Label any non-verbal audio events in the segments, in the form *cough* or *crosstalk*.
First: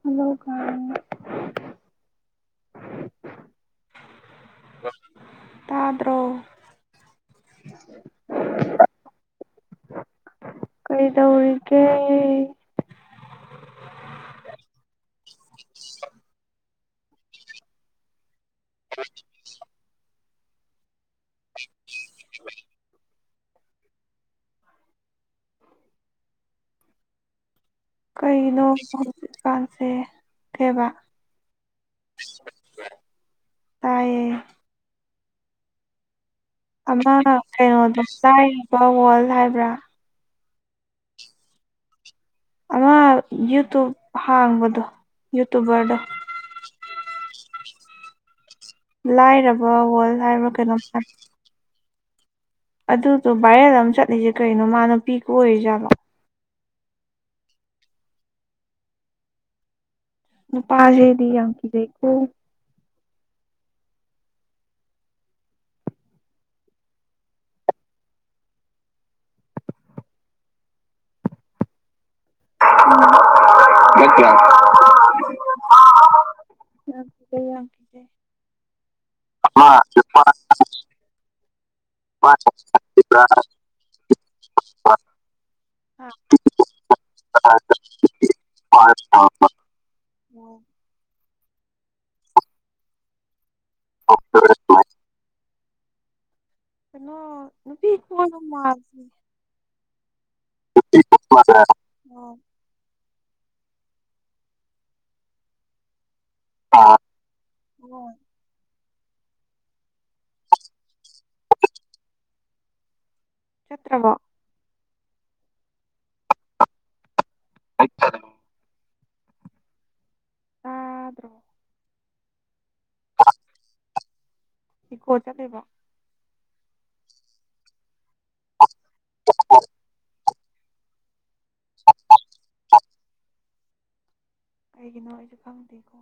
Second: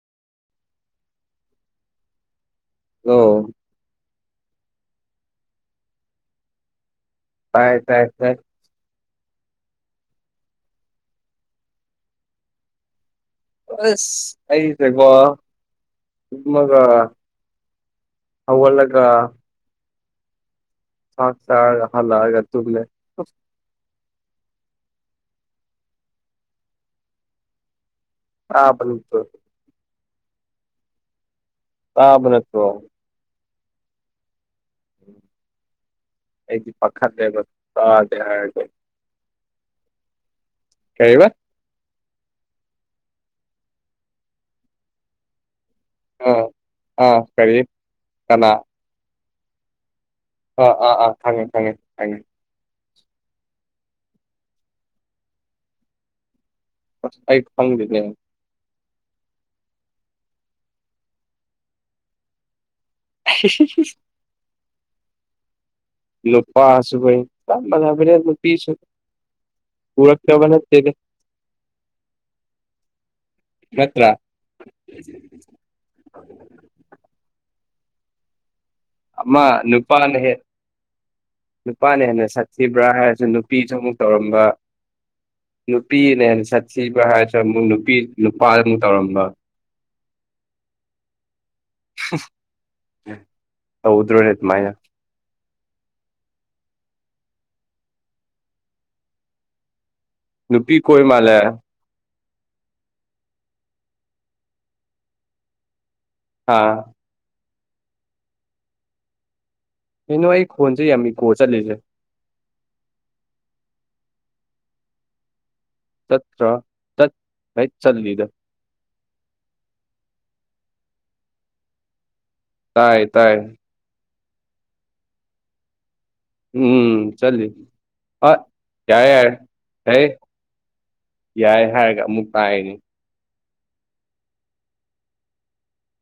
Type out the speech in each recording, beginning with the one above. hello ꯀꯦ ꯑꯣ ꯇꯥꯗ꯭ꯔꯣ ꯇꯥꯏ ꯇꯥꯏ ꯇꯥꯏ ꯀꯩ ꯇꯧꯔꯤꯒꯦ ꯑꯁ ꯑꯩꯁꯦꯀꯣ ꯑꯗꯨꯃꯒ ꯑ ꯋꯥꯂꯒ ꯊꯥꯛ ꯆꯒ ꯍꯜꯂ ꯍꯥꯏꯒ ꯇꯨꯒꯂ ꯀꯩꯅꯣ ꯇꯥꯕ ꯅꯠꯇ꯭ꯔꯣ ꯍꯧꯖꯤꯛꯀꯥꯟꯁꯦ ꯀꯦꯕ ꯇꯥꯕ ꯅꯠꯇ꯭ꯔꫭ ꯇꯥꯏꯌꯦ ꯎꯝ ꯑꯃ ꯀꯩꯅꯣꯗꯣ ꯍꯥꯏꯔꯗꯤ ꯆꯥꯏꯔꯤꯕ ꯋꯥꯔꯜ ꯍꯥꯏꯕ꯭ꯔꯥ ꯀꯔꯤꯕ ꯑꯃ ꯌꯨꯇꯨꯨꯞ ꯍꯥꯡꯕꯗꯣ ꯌꯨꯇꯨꯕꯔꯗꯣ ꯑ ꯑ ꯀꯔꯤ ꯀꯅꯥ ꯂꯥꯏꯔꯕ ꯋꯥꯜ ꯑꯥ ꯑꯥ ꯑꯥ ꯊꯪꯉꯦ ꯊꯪꯉꯦ ꯊꯉꯦ ꯑꯗꯨꯗꯣ ꯚꯥꯏꯔꯦꯜ ꯑꯃ ꯆꯠꯂꯤꯁꯦ ꯀꯩꯅꯣ ꯃꯥ ꯅꯨꯄꯤꯒ ꯑꯣꯏꯔꯤꯖꯥꯠꯕ ꯑꯩ ꯐꯪꯗꯗꯦ ꯄꯥꯖꯩꯗꯤ ꯌꯥꯝꯪꯀꯤꯖꯩꯈꯣ ꯍꯁꯁ ꯅꯨꯄꯥꯁꯨꯕ ꯌꯥꯝꯝꯕꯔ ꯅꯨꯄꯤꯁꯨ ꯄꯨꯨꯔꯛ ꯆꯕꯅꯗ ꯈꯦꯠꯇ꯭ꯔꯥ *inaudible* *inaudible* ꯑꯃ ꯅꯨꯄꯥꯅ ꯍꯦ ꯅꯨꯄꯥꯅ ꯍꯦꯟꯅ ꯁꯠꯈꯤꯕ꯭ꯔꯥ ꯍꯥꯏꯔꯁꯨ ꯅꯨꯄꯤꯁꯨ ꯑꯃꯨꯛ ꯇꯧꯔ *inaudible* ꯅꯨꯄꯤꯅ ꯍꯦꯟꯅ ꯆꯠꯕ ꯍꯥꯏꯗ꯭ꯔꯥ ꯑꯃꯨꯛ ꯅꯨꯄꯤ ꯅꯨꯄꯥꯗ ꯑꯃꯨꯛ ꯇꯧꯔꯝꯕ ꯍꯥ ꯑꯣ ꯑ ꯎꯗ꯭ꯔꯣꯅꯦ ꯃꯥꯌꯥ ꯀꯩꯅꯣ ꯅꯨꯄꯤ ꯀꯅ ꯃꯥꯔꯁꯤ ꯅꯨꯄꯤ ꯀꯣꯏ ꯃꯥꯂꯦ ꯑꯣ ꯍꯥꯥ ꯍ ꯍꯅ ꯑꯩ ꯐꯣꯟ ꯆ ꯌꯥꯝꯃꯤ ꯀꯣ ꯆꯠꯂꯤꯁꯦ ꯆꯠꯇ꯭ꯔꯕ ꯇ꯭ꯔ ꯇꯠ ꯍꯠꯆꯜꯂꯤꯗ ꯑ꯭ꯔꯣ ꯇꯥꯏ ꯇꯥꯏ ꯏ ꯀꯣ ꯆ ꯂꯩꯕ ꯎꯝ ꯆꯂ ꯑ ꯌꯥꯏ ꯌꯥꯔ ꯍ ꯌꯥꯏ ꯍꯥꯏꯔꯒ ꯑꯃꯨꯛ ꯇꯥꯏꯅꯤ ꯑꯩꯒꯤꯅꯖ ꯀꯇꯀ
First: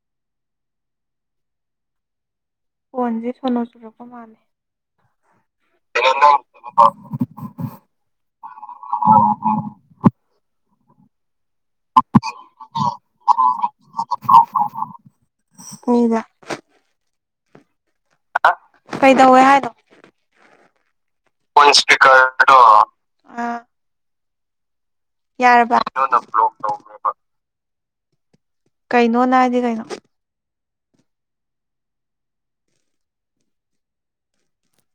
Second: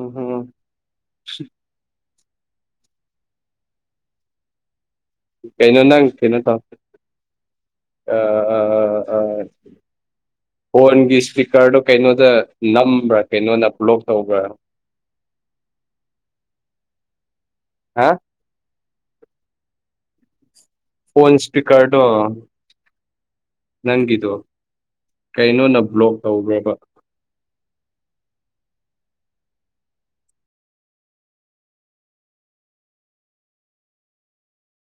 ꯎ ꯍ ꯀꯣꯟꯁꯦ ꯁꯣꯟꯅꯣ ꯆꯨꯔꯛꯄ ꯃꯥꯜꯂꯦ ꯀꯩꯅꯣ ꯅ ꯊꯅꯣꯠꯇ ꯑꯥꯎ ꯍꯣꯟꯒꯤ ꯏꯁ ꯏꯁꯀꯔꯗꯣ ꯀꯩꯅꯣꯗ ꯅꯝꯕ꯭ꯔꯥ ꯀꯩꯅꯣꯅ ꯭ꯂꯣꯛ ꯇꯧꯕ꯭ꯔꯥ ꯃꯤꯗ ꯍꯥ ꯀꯩꯗꯧꯋꯦ ꯍꯥꯏꯅꯣ ꯐꯣꯟꯣꯟ ꯐꯣꯟ ꯁꯄꯤꯤꯀꯔꯗꯨꯣ ꯏꯁꯄꯤꯀꯔꯗꯣ ꯑꯥ ꯅꯪꯗꯨ ꯌꯥꯔꯕ ꯀꯩꯅꯣꯅ ꯕ꯭ꯂꯣꯛ ꯇꯧꯈ꯭ꯔꯕ ꯀꯩꯅꯣ ꯅꯅꯥ ꯍꯥꯏꯗꯤ ꯀꯩꯅꯣ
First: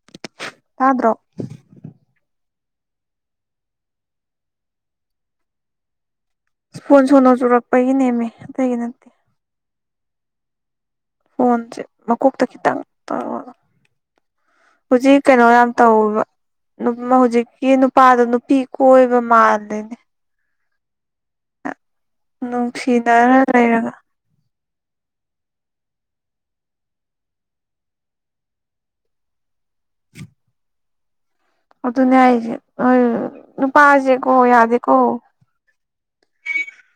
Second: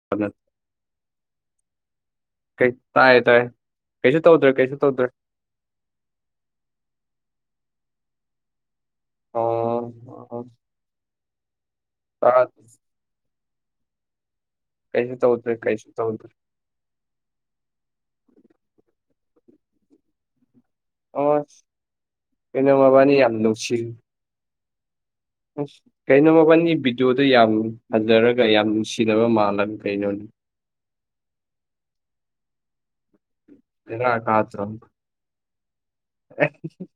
ꯐ ꯁꯥꯥꯗ꯭ꯔꯣ ꯀ ꯇꯥꯏ ꯇꯥꯏ ꯀꯩꯁꯨ ꯇꯧꯗ꯭ꯔꯦ ꯀꯩꯁꯨ ꯇꯧꯗ꯭ꯔꯦ ꯀꯣꯟ ꯁꯣꯟꯅ ꯆꯨꯔꯛꯄꯒꯤ ꯅꯦꯝꯃꯦ ꯑꯗꯨꯒꯤ ꯅꯠꯇꯦ ꯑ ꯐꯣꯟꯁꯦ ꯃꯀꯣꯛꯇ ꯈꯤꯇꯪ ꯇꯧꯔꯣ ꯀꯩꯁꯨ ꯍꯧꯖꯤꯛ ꯀꯩꯅꯣ ꯇꯧꯗ꯭ꯔꯦ ꯌꯥꯝ ꯀꯩꯁꯨ ꯇꯧꯕ ꯇꯧꯗ꯭ꯔꯦ ꯍꯧꯖꯤꯛꯀꯤ ꯅꯨꯄꯥꯗ ꯅꯨꯄꯤ ꯀꯣꯏꯕ ꯃꯥꯜꯗꯣꯏꯅꯦ ꯑ ꯀꯩꯅ ꯃꯕꯥꯅꯤ ꯌꯥꯝ ꯅꯨꯡꯁꯤꯅꯔ ꯅꯧꯁꯤ ꯂꯩꯔꯒ ꯑꯁ ꯀꯩꯅꯣꯃꯅꯤ ꯚꯤꯗꯤꯑꯣꯗꯣ ꯌꯥꯝ ꯍꯟꯖꯔꯒ ꯌꯥꯝ ꯅꯨꯡꯁꯤꯅꯕ ꯃꯥꯜꯂꯝꯃꯤ ꯄꯩꯅꯣ ꯑꯣ ꯑꯗꯨꯅ ꯍꯥꯏꯏꯦ ꯅꯨꯄꯥꯖꯦ ꯀꯣ ꯌꯥꯗꯦ ꯀꯣ *unintelligible*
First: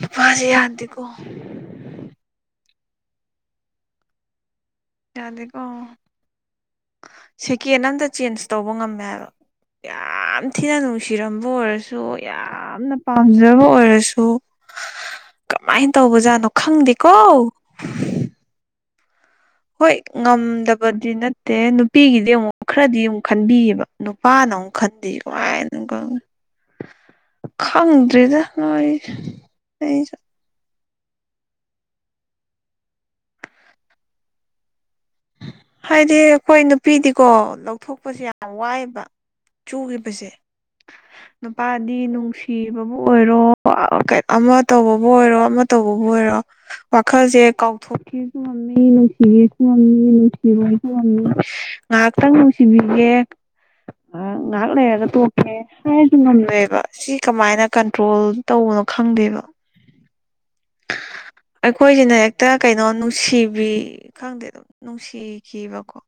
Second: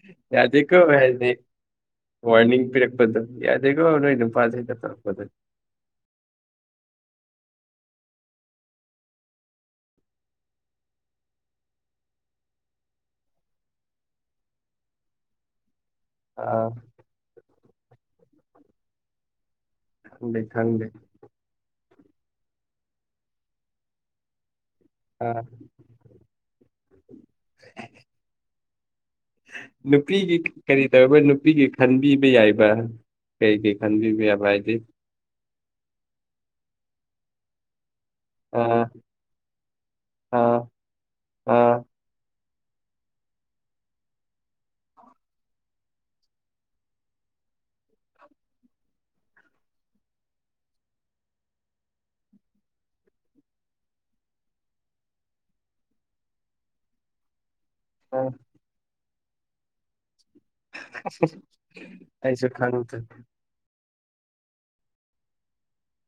ꯅꯨꯄꯥꯁꯦ ꯌꯥꯗ ꯀꯣ ꯌꯥꯗꯦꯀꯣ ꯍꯥꯏ ꯋꯥꯔꯅꯤꯡ ꯄꯤ ꯌꯥꯗꯦꯒꯣꯅꯣꯏ ꯄꯥꯁꯗ ꯌꯥꯗꯦꯀꯣ ꯁꯦꯀꯦꯟ ꯑꯝꯇ ꯆꯦꯟꯖ ꯇꯧꯕ ꯉꯝꯃꯦꯕ ꯌꯥꯝ ꯊꯤꯅ ꯅꯨꯡꯁꯤꯔꯝꯕ ꯑꯣꯏꯔꯁꯨ ꯌꯥꯝꯅ ꯄꯥꯝꯖꯕ ꯑꯣꯏꯔꯁꯨ ꯀꯃꯥꯏꯅ ꯇꯧꯕꯖꯥꯠꯅꯣ ꯑꯥ ꯈꯪꯗꯦꯀꯣ ꯍꯣꯏ ꯈꯪꯗꯦ ꯈꯪꯗꯦ ꯉꯝꯗꯕꯗꯤ ꯅꯠꯇꯦ ꯅꯨꯄꯤꯒꯤꯗꯤ ꯑꯃꯨꯛ ꯈꯔꯗꯤ ꯑꯃꯨꯛ ꯈꯟꯕꯤꯌꯦꯕ ꯅꯨꯄꯥꯅ ꯑꯃꯨꯛ ꯈꯗꯤꯤ ꯑꯥ ꯋꯥꯏꯅ ꯈꯪꯉ ꯈꯪꯗ꯭ꯔꯤꯗ ꯅꯣꯏ ꯑꯩꯁꯨ ꯅꯨꯄꯤꯔꯤꯒꯤ ꯀꯔꯤ ꯇꯧꯔꯤꯕ ꯅꯨꯄꯤꯒꯤ ꯈꯟꯕꯤꯕ ꯌꯥꯏꯕ ꯀꯩ ꯀꯩ ꯈꯟꯕꯤꯕ ꯌꯥꯕ ꯍꯥꯏꯗꯤ ꯍꯥꯏꯗꯤ ꯑꯩꯈꯣꯏ ꯅꯨꯄꯤꯗꯤꯀꯣ ꯊꯣꯛꯣꯛꯄꯁꯦ ꯌꯥꯝ ꯑꯥ ꯋꯥꯏꯑꯕ ꯆꯨꯈꯤꯕꯁꯦ ꯑꯥ ꯑꯥ ꯅꯨꯄꯥꯗꯤ ꯅꯨꯡꯁꯤ ꯊꯤꯕꯕꯨ ꯑꯣꯏꯔꯣꯣ ꯑꯃ ꯇꯧꯕꯕꯨ ꯑꯣꯏꯔꯣ ꯑꯃ ꯇꯧꯕꯕꯨ ꯑꯣꯏꯔꯣ ꯋꯥꯈꯜꯁꯦ ꯀꯥꯎꯊꯣꯔꯛꯦ ꯀꯝꯃꯤ ꯏꯅꯧꯁꯤꯒꯦ ꯀꯝꯃꯤ ꯏ ꯉꯥꯏꯍꯥꯛꯇꯪ ꯅꯨꯡꯁꯤꯕꯤꯒꯦ ꯥꯛ ꯉꯥꯏꯍꯥꯛ ꯂꯩꯔꯒ ꯇꯣꯡꯀꯦ ꯍꯥꯏꯁꯨ ꯉꯝꯂꯣꯏꯑꯕ ꯁꯤ ꯀꯃꯥꯏꯅ ꯀꯟꯇ꯭ꯔꯣꯜ ꯇꯧꯕꯅꯣ ꯈꯪꯗꯦꯕ ꯑꯩꯈꯣꯏꯁꯤꯅ ꯑꯩꯁꯨ ꯍꯦꯛꯇ ꯀꯩꯅꯣ ꯈꯪꯗ꯭ꯔꯦ ꯅꯨꯡꯁꯤꯕꯤ ꯈꯪꯗꯦ ꯑꯗꯨꯝ ꯅꯨꯡꯁꯤꯈꯤꯕꯀꯣ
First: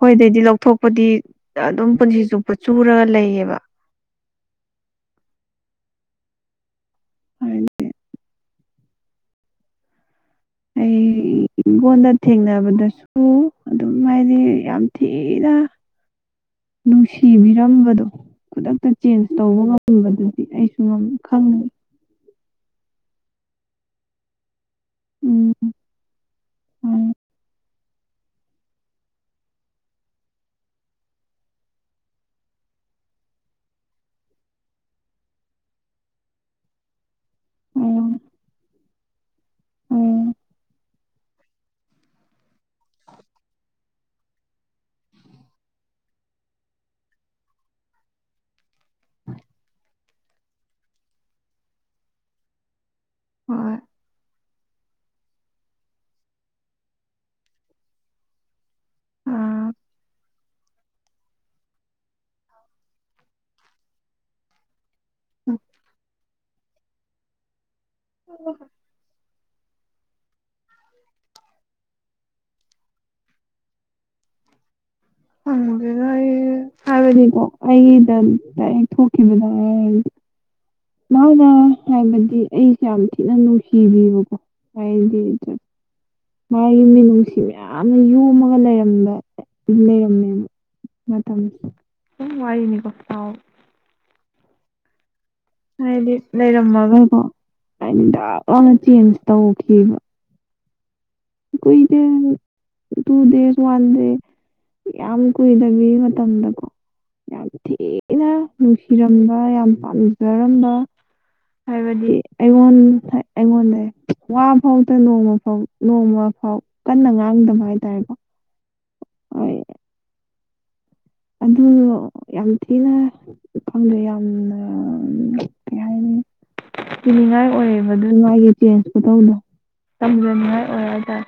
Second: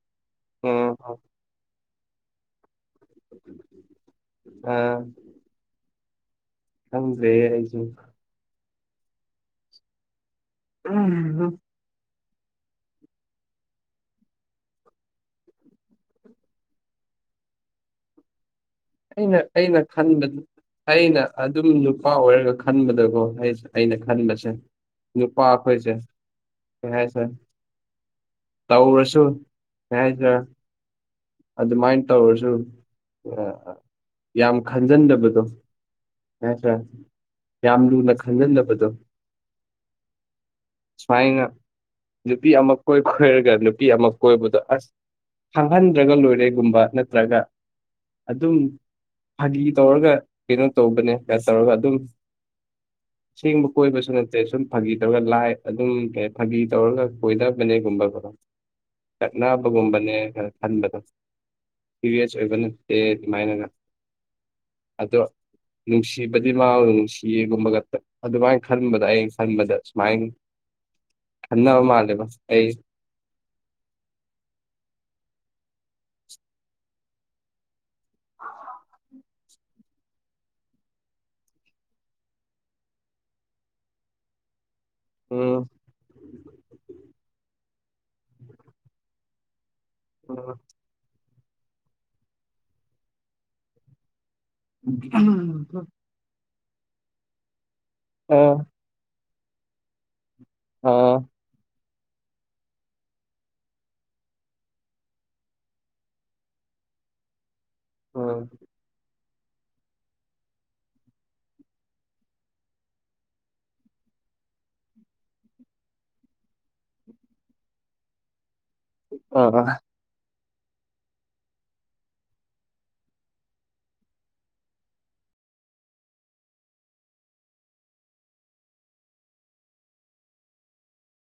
ꯍꯣꯏꯗꯩꯗꯤ ꯂꯧꯊꯣꯛꯄꯗꯤ ꯎꯝ ꯑꯗꯨꯝ ꯄꯨꯟꯁꯤ ꯆꯨꯞꯄ ꯆꯨꯔꯒ ꯂꯩꯌꯦꯕ ꯑ ꯦꯁꯨ ꯑꯩ ꯏꯣꯟ ꯊꯦꯡꯅꯕꯗꯁꯨ ꯑꯗꯨꯝ ꯍꯥꯏꯗꯤ ꯌꯥꯝ ꯊꯤꯅ ꯅꯨꯡꯁꯤꯕꯤꯔꯝꯝꯕꯗꯣ ꯑꯩꯅ ꯑꯩꯅ ꯈꯟꯕ ꯑꯩꯁꯨ ꯉꯝ ꯑꯩꯅ ꯑꯗꯨꯝ ꯈꯪꯉꯦ ꯅꯨꯄꯥ ꯑꯣꯏꯔꯒ ꯈꯟꯕꯗꯀꯣ ꯑꯩ ꯑꯩꯅ ꯈꯟꯕꯁꯦ ꯅꯨꯄꯥ ꯎꯝ ꯑꯩꯈꯣꯏꯁꯦ ꯀꯩ ꯍꯥꯏꯁꯦ ꯇꯧꯔꯁꯨ ꯍꯥꯏꯗꯔ ꯑꯗꯨꯃꯥꯏꯅ ꯇꯧꯔꯁꯨ ꯌꯥꯝ ꯈꯟꯖꯟꯗꯕꯗꯣ ꯅ ꯁꯥ꯭ꯔ ꯌꯥꯝ ꯂꯨꯅ ꯈꯟꯖꯤꯗꯕꯗꯣ ꯁꯨꯃꯥꯏꯅ ꯅꯨꯄꯤ ꯑꯃ ꯀꯣꯏ ꯈꯣꯏꯔꯒ ꯅꯨꯄꯤ ꯑꯃ ꯀꯣꯏꯕꯗꯣ ꯑꯁ ꯍꯥꯡꯍꯟꯗ꯭ꯔꯒ ꯂꯣꯏꯔꯦꯒꯨꯝꯕ ꯅꯠꯇ꯭ꯔꯒ ꯑꯗꯨꯝ ꯐꯥꯒꯤ ꯇꯧꯔꯒ ꯀꯩꯅꯣ ꯇꯧꯕꯅꯦ ꯁ ꯇꯧꯔꯒ ꯑꯗꯨꯝ ꯁꯤ ꯍꯣꯏ ꯀꯣꯏꯕꯁꯨꯅ ꯁꯨꯝ ꯐꯥꯒꯤ ꯇꯧꯔꯒ ꯂꯥꯏ ꯑꯗꯨꯝ ꯀ ꯐꯥꯒꯤ ꯇꯧꯔꯒ ꯀꯣꯏꯗꯕꯅꯦꯒꯨꯝꯕꯀ ꯑꯥ ꯀꯛꯅꯕꯒꯨꯝꯕꯅꯦ ꯈꯅ ꯈꯟꯕꯗꯣ ꯐꯔꯤꯌꯁ ꯑꯣꯏꯕ ꯅꯠꯇꯦ ꯑꯗꯨꯃꯥꯏꯅꯒ ꯑꯗꯣ ꯅꯨꯡꯁꯤꯕꯗꯤ ꯃꯥ ꯅꯨꯡꯁꯤꯒꯨꯝꯕꯒ ꯑꯗꯨꯃꯥꯏꯅ ꯈꯟꯕꯗ ꯍꯌꯦꯡ ꯁꯟꯕꯗ ꯁꯃꯥꯏ ꯈꯟꯕ ꯃꯥꯜꯂꯦꯕ ꯑꯩ ꯑꯦꯗ ꯍꯥꯏꯕꯗꯤꯀꯣ ꯑꯩꯒꯤꯗ ꯦꯛ ꯊꯣꯛꯈꯤꯕꯗ ꯃꯥꯅ ꯍꯥꯏꯕꯗꯤ ꯑꯩꯁꯦ ꯌꯥꯝ ꯊꯤꯅ ꯅꯨꯡꯁꯤꯕꯤꯕꯀꯣ ꯍꯥꯏꯗꯤ ꯎꯝ ꯃꯥꯒꯤ ꯃꯤꯅꯨꯡꯁꯤ ꯃꯌꯥꯝꯅ ꯌꯣꯝꯃꯒ ꯂꯩꯔꯝꯗ ꯎ ꯑ ꯋꯥꯏꯅꯤ ꯀꯠꯇ ꯎ ꯍꯥꯏꯗꯤ ꯂꯩꯔꯝꯃꯒꯀꯣ ꯍꯥꯏꯗꯤ ꯑ ꯂꯥꯛꯅ ꯆꯦꯟꯖ ꯇꯧꯈꯤꯕ ꯑꯣ ꯀꯣꯏꯗ ꯇꯨ ꯗ ꯋꯥ ꯋꯥꯟꯗ ꯌꯥꯝ ꯀꯏꯗꯕꯤꯃ ꯃꯇꯝꯗꯀꯣ ꯌꯥꯝ ꯊꯅ ꯅꯨꯡꯁꯤꯔ ꯌꯥꯝ ꯄꯥꯝꯖꯔꯝꯕ ꯍꯥꯏꯕꯗꯤ ꯑꯩꯉꯣꯟ ꯑꯩꯉꯣꯟꯗ ꯋꯥ ꯐꯥꯎꯇ ꯅꯣꯡꯃ ꯐꯥꯎ ꯅꯣꯡꯃ ꯐꯥꯎ ꯀꯟꯅ ꯉꯥꯡꯗꯕ ꯍꯥꯏꯇꯥꯔꯦꯀꯣ ꯑ ꯑꯗꯨꯗ ꯌꯥꯝ ꯊꯤꯅ ꯈꯪꯗꯦ ꯌꯥꯝꯅ ꯀꯩ ꯍꯥꯏꯅꯤ ꯄꯤꯅꯤꯡꯉꯥꯏ ꯑꯣꯏꯌꯦꯕ ꯑꯗꯨ ꯃꯥꯏꯒꯤꯦ ꯆꯦꯟꯖꯀꯣ ꯇꯧꯗꯣ ꯇꯝꯖꯅꯤꯉꯥꯏ ꯑꯣꯏꯔ ꯇꯔ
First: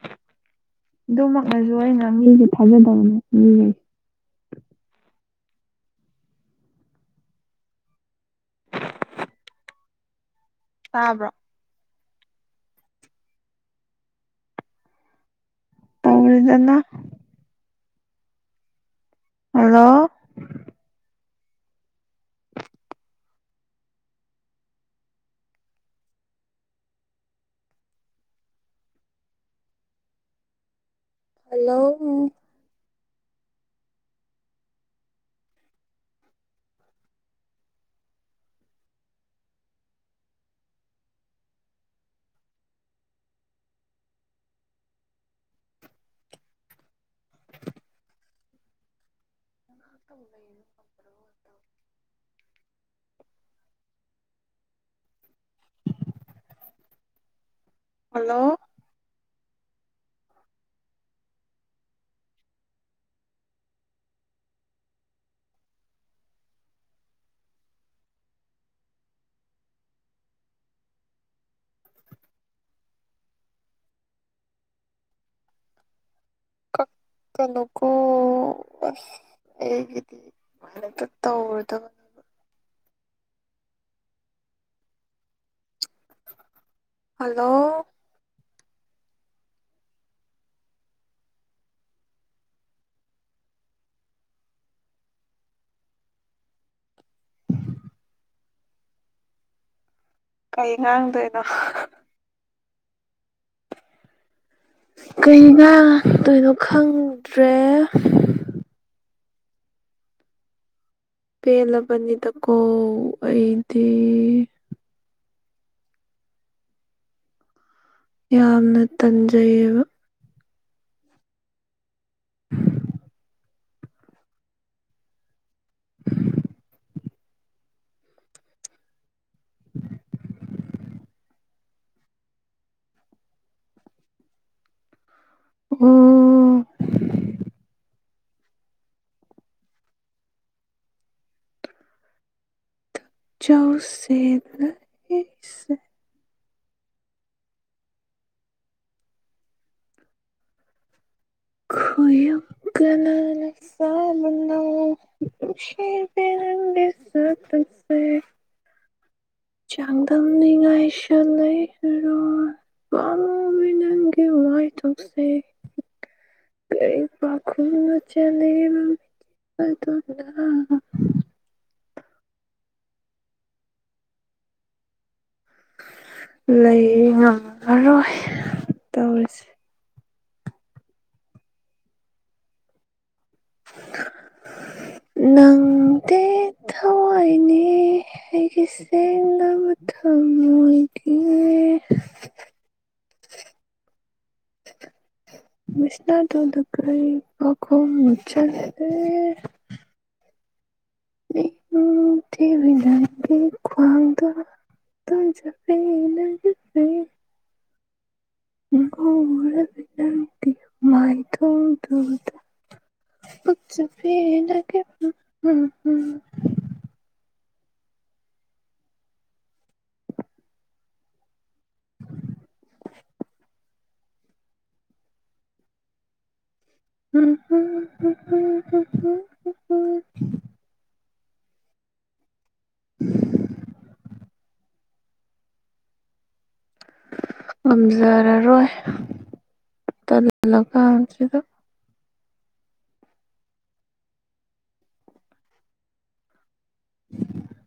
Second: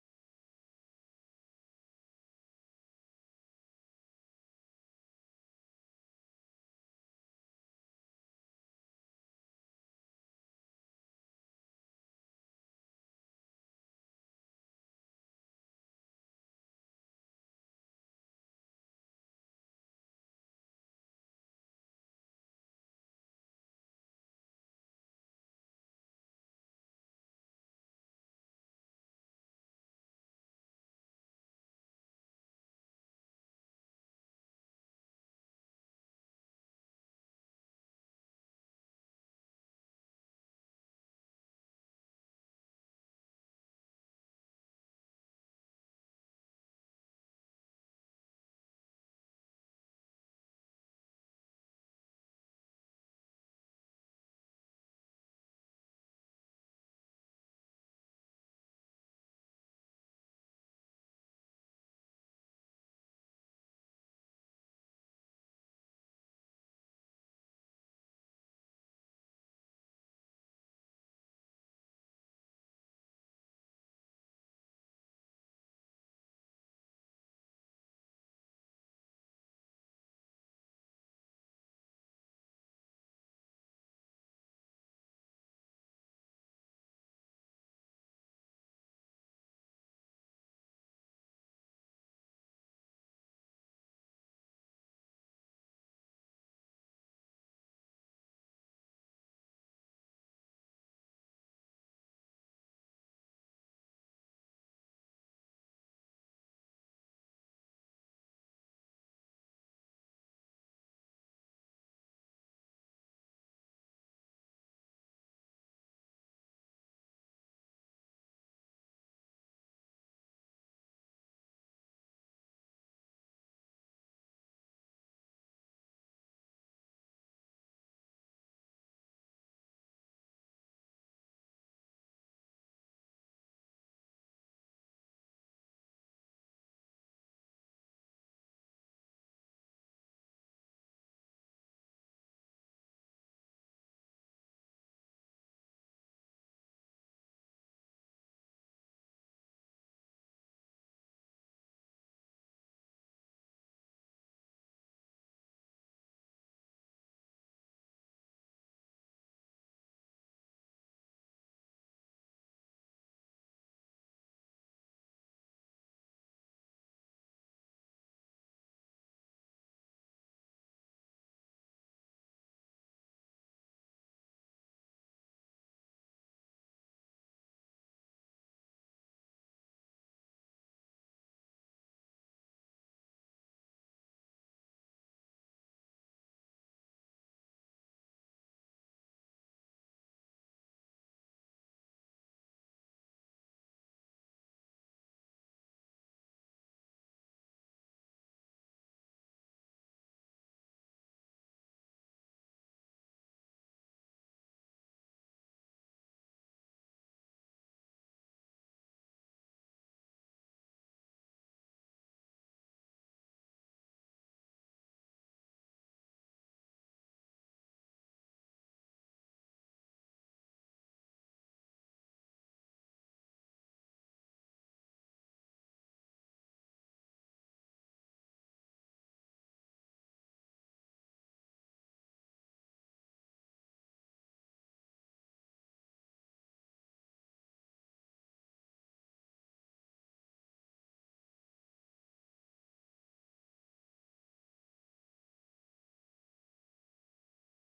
*unintelligible* ꯑꯗꯨꯃꯛꯅꯁꯨ ꯑꯩꯅ ꯃꯤꯁꯦ ꯊꯥꯖꯗꯕꯅꯦ ꯃꯤꯈꯩ ꯑꯥꯕ꯭ꯔꯣ ꯑꯔꯗꯅ ꯍꯜꯂꯣ ꯍꯜꯂꯣ ꯉꯇꯝꯕ ꯀꯄ꯭ꯔ ꯑꯣꯏꯠꯇ ꯍꯜꯂꯣ ꯀꯛꯇꯅꯒꯨ ꯍꯦꯒꯗꯤ ꯃꯅꯛꯇ ꯇꯧꯗꯕ ꯍꯜꯂꯣ ꯀꯩ ꯉꯥꯡꯗꯣꯏꯅꯣ ꯀꯩ ꯉ ꯇꯣꯏꯅꯣ ꯈꯪꯗ꯭ꯔꯦ ꯄꯦꯂ ꯅꯤꯗ ꯀꯣ ꯑꯩꯗꯤꯦ ꯌꯥꯝꯅ ꯇꯟꯖꯩꯕ *unintelligible* *unintelligible* ꯑꯣ ꯆꯧꯁꯤꯁ *unintelligible* ꯍ ꯌꯥꯝ ꯀꯅꯥꯅ ꯁꯥꯝꯅꯗꯔ ꯇꯁꯦ ꯆꯥꯡꯗꯝꯝꯅꯤ ꯉꯥꯏꯁ ꯂꯩꯔ ꯃꯃꯨꯕꯤ ꯅꯪꯒꯤꯦ ꯃꯥꯥꯏ ꯇꯨꯝꯁꯦ ꯑꯩ ꯄꯈꯅ ꯆ ꯐ ꯇ ꯂꯩ ꯉꯝꯃꯔꯣꯏ ꯇꯧꯔꯤꯁꯦ ꯅꯪꯗ ꯊꯋꯥꯏꯅꯦ ꯍꯥꯏ ꯀꯦ ꯂꯕ ꯊꯣꯏꯒꯤ ꯃꯤꯁꯅ ꯇꯗꯨ ꯀꯔꯤꯈꯣꯡ ꯆꯦ ꯅꯒꯤ ꯈꯋꯥꯗ ꯇ ꯆꯦ ꯀ ꯐꯅꯒ ꯎ *unintelligible* ꯉꯝꯖꯔꯔꯣꯏ ꯇꯂꯒ ꯍꯧꯁꯤꯗ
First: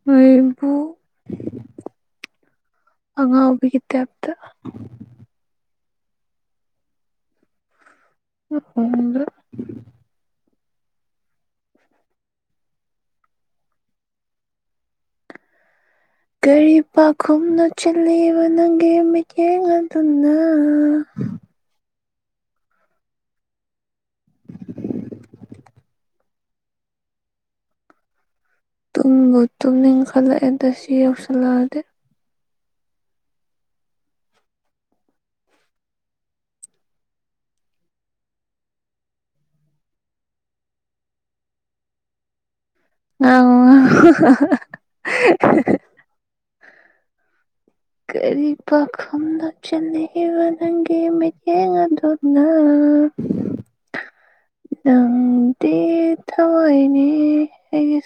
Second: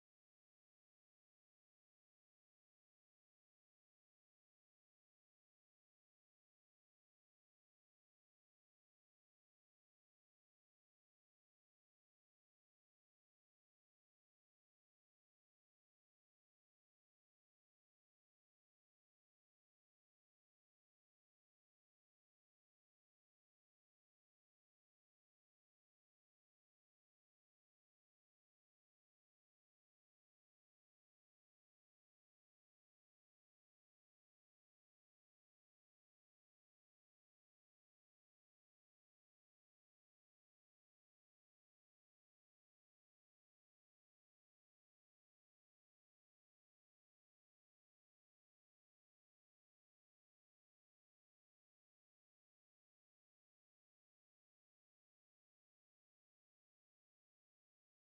ꯃꯣꯏꯔꯕꯨ ꯑꯉꯥꯡ ꯎꯕꯤꯒꯤꯇꯦꯞꯗ ꯭ꯔ ꯒꯥꯔꯤ ꯄꯥꯈꯨꯝꯅꯣ ꯆꯠꯂꯕ ꯅꯪꯒꯤ ꯃꯤꯠꯌꯦꯡ ꯑꯗꯨꯅ ꯎꯝ ꯇꯨꯡꯕꯨꯇꯅ ꯏꯈꯜꯗ ꯁꯤꯁꯂꯗ ꯑ ꯀꯔꯤ ꯄꯥꯈꯅ ꯆꯟꯅ ꯋꯥ ꯅꯒꯦ ꯃ ꯌꯦꯉ ꯑꯗꯨꯅ ꯎ ꯅꯪꯗꯤ ꯊꯋꯥꯏꯅꯤ ꯍꯥꯏ